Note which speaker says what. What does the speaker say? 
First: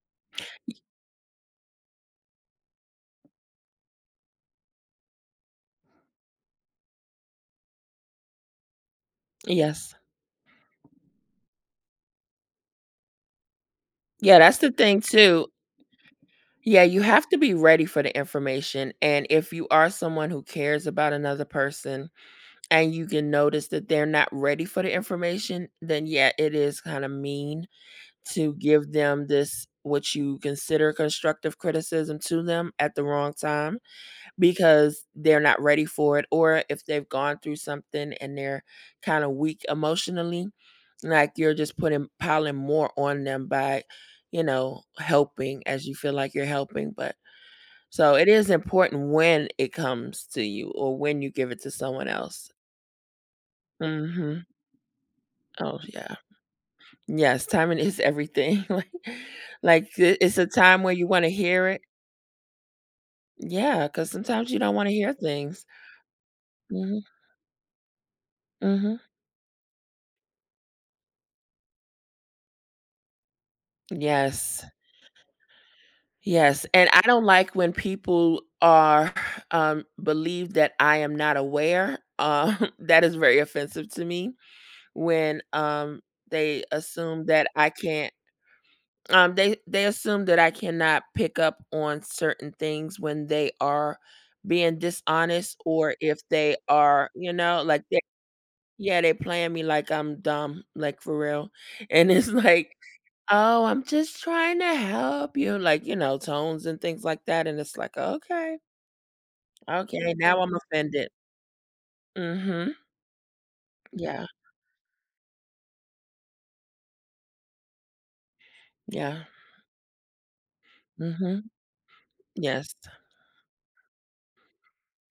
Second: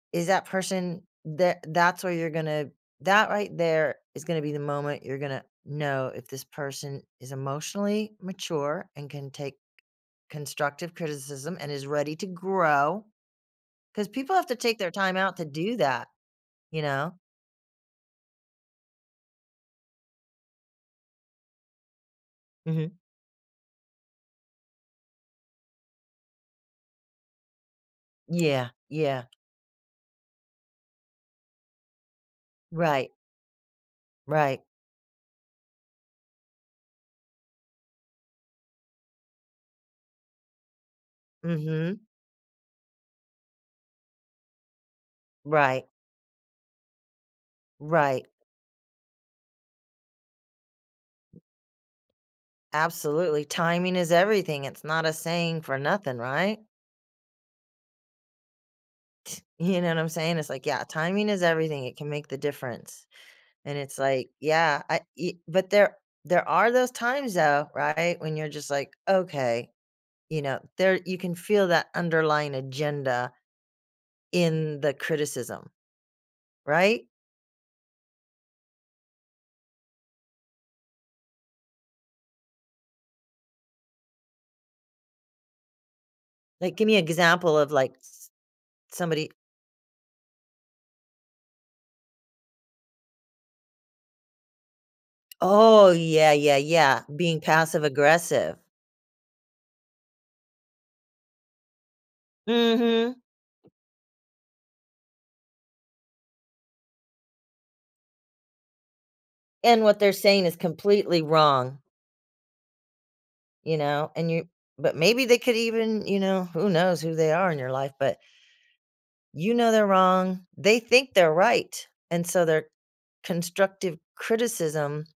Speaker 1: Is that
Speaker 2: Y
Speaker 1: person tha that's where you're gonna that right there, is gonna be the moment you're gonna know if this person is emotionally mature, and can take
Speaker 2: Yes.
Speaker 1: constructive criticism, and is ready to grow, 'cause people
Speaker 2: Yeah,
Speaker 1: have to
Speaker 2: that's the
Speaker 1: take their
Speaker 2: thing,
Speaker 1: time out to
Speaker 2: too
Speaker 1: do that, you
Speaker 2: Yeah, you
Speaker 1: know?
Speaker 2: have to be ready for the information, and if you are someone who cares about another person,
Speaker 1: Mhm.
Speaker 2: and you can notice that they're not ready for the information, then yeah, it is kinda mean to
Speaker 1: Yeah,
Speaker 2: give
Speaker 1: yeah.
Speaker 2: them this what you consider constructive criticism to them, at the
Speaker 1: Right.
Speaker 2: wrong time,
Speaker 1: Right.
Speaker 2: because they're not ready for it, or if they've gone through something, and they're kinda weak emotionally, like, you're just
Speaker 1: Mhm.
Speaker 2: putting piling more on them by, you know, helping,
Speaker 1: Right.
Speaker 2: as you feel like you're helping, but so, it
Speaker 1: Right.
Speaker 2: is important when it comes to you, or when you give it to someone else.
Speaker 1: Absolutely. Timing is
Speaker 2: Mhm.
Speaker 1: everything, it's not a saying for
Speaker 2: Oh, yeah.
Speaker 1: nothing, right?
Speaker 2: Yes, timing is everything, like
Speaker 1: You know
Speaker 2: like,
Speaker 1: what I'm
Speaker 2: th it's
Speaker 1: saying?
Speaker 2: a
Speaker 1: It's like,
Speaker 2: time
Speaker 1: "Yeah,
Speaker 2: where you wanna
Speaker 1: timing is
Speaker 2: hear it
Speaker 1: everything, it can make the difference," and
Speaker 2: Yeah,
Speaker 1: it's
Speaker 2: 'cause
Speaker 1: like,
Speaker 2: sometimes you don't
Speaker 1: "Yeah,
Speaker 2: wanna
Speaker 1: I
Speaker 2: hear
Speaker 1: e"
Speaker 2: things.
Speaker 1: but there there are those
Speaker 2: Mhm.
Speaker 1: times, though, right, when you're just like,
Speaker 2: Mhm.
Speaker 1: "Okay," you know, there you can feel that underlying agenda
Speaker 2: Yes.
Speaker 1: ...in the criticism.
Speaker 2: Yes, and I
Speaker 1: Right?
Speaker 2: don't like when people are um, believe that I am not aware, um, that is very offensive to me. When, um, they
Speaker 1: Like, give me an
Speaker 2: assume that
Speaker 1: example
Speaker 2: I
Speaker 1: of, like,
Speaker 2: can't
Speaker 1: s somebody
Speaker 2: um, they they assume that I cannot pick up on certain things when they are being dishonest,
Speaker 1: Oh,
Speaker 2: or if
Speaker 1: yeah,
Speaker 2: they
Speaker 1: yeah, yeah,
Speaker 2: are, you
Speaker 1: being
Speaker 2: know, like
Speaker 1: passive
Speaker 2: they
Speaker 1: aggressive.
Speaker 2: yeah, they playing me like I'm dumb, like, for real, and it's like,
Speaker 1: Mhm.
Speaker 2: "Oh, I'm just trying to help you," like, you know, tones, and things like that, and it's like, "Okay."
Speaker 1: And what they're
Speaker 2: Okay, now
Speaker 1: saying
Speaker 2: I'm
Speaker 1: is
Speaker 2: offended.
Speaker 1: completely wrong
Speaker 2: Mhm.
Speaker 1: you know,
Speaker 2: Yeah.
Speaker 1: and you but maybe they could even, you know who knows who they are in your life, but
Speaker 2: Yeah.
Speaker 1: you know they're wrong, they think they're
Speaker 2: Mhm.
Speaker 1: right, and so their
Speaker 2: Yes.
Speaker 1: constructive criticism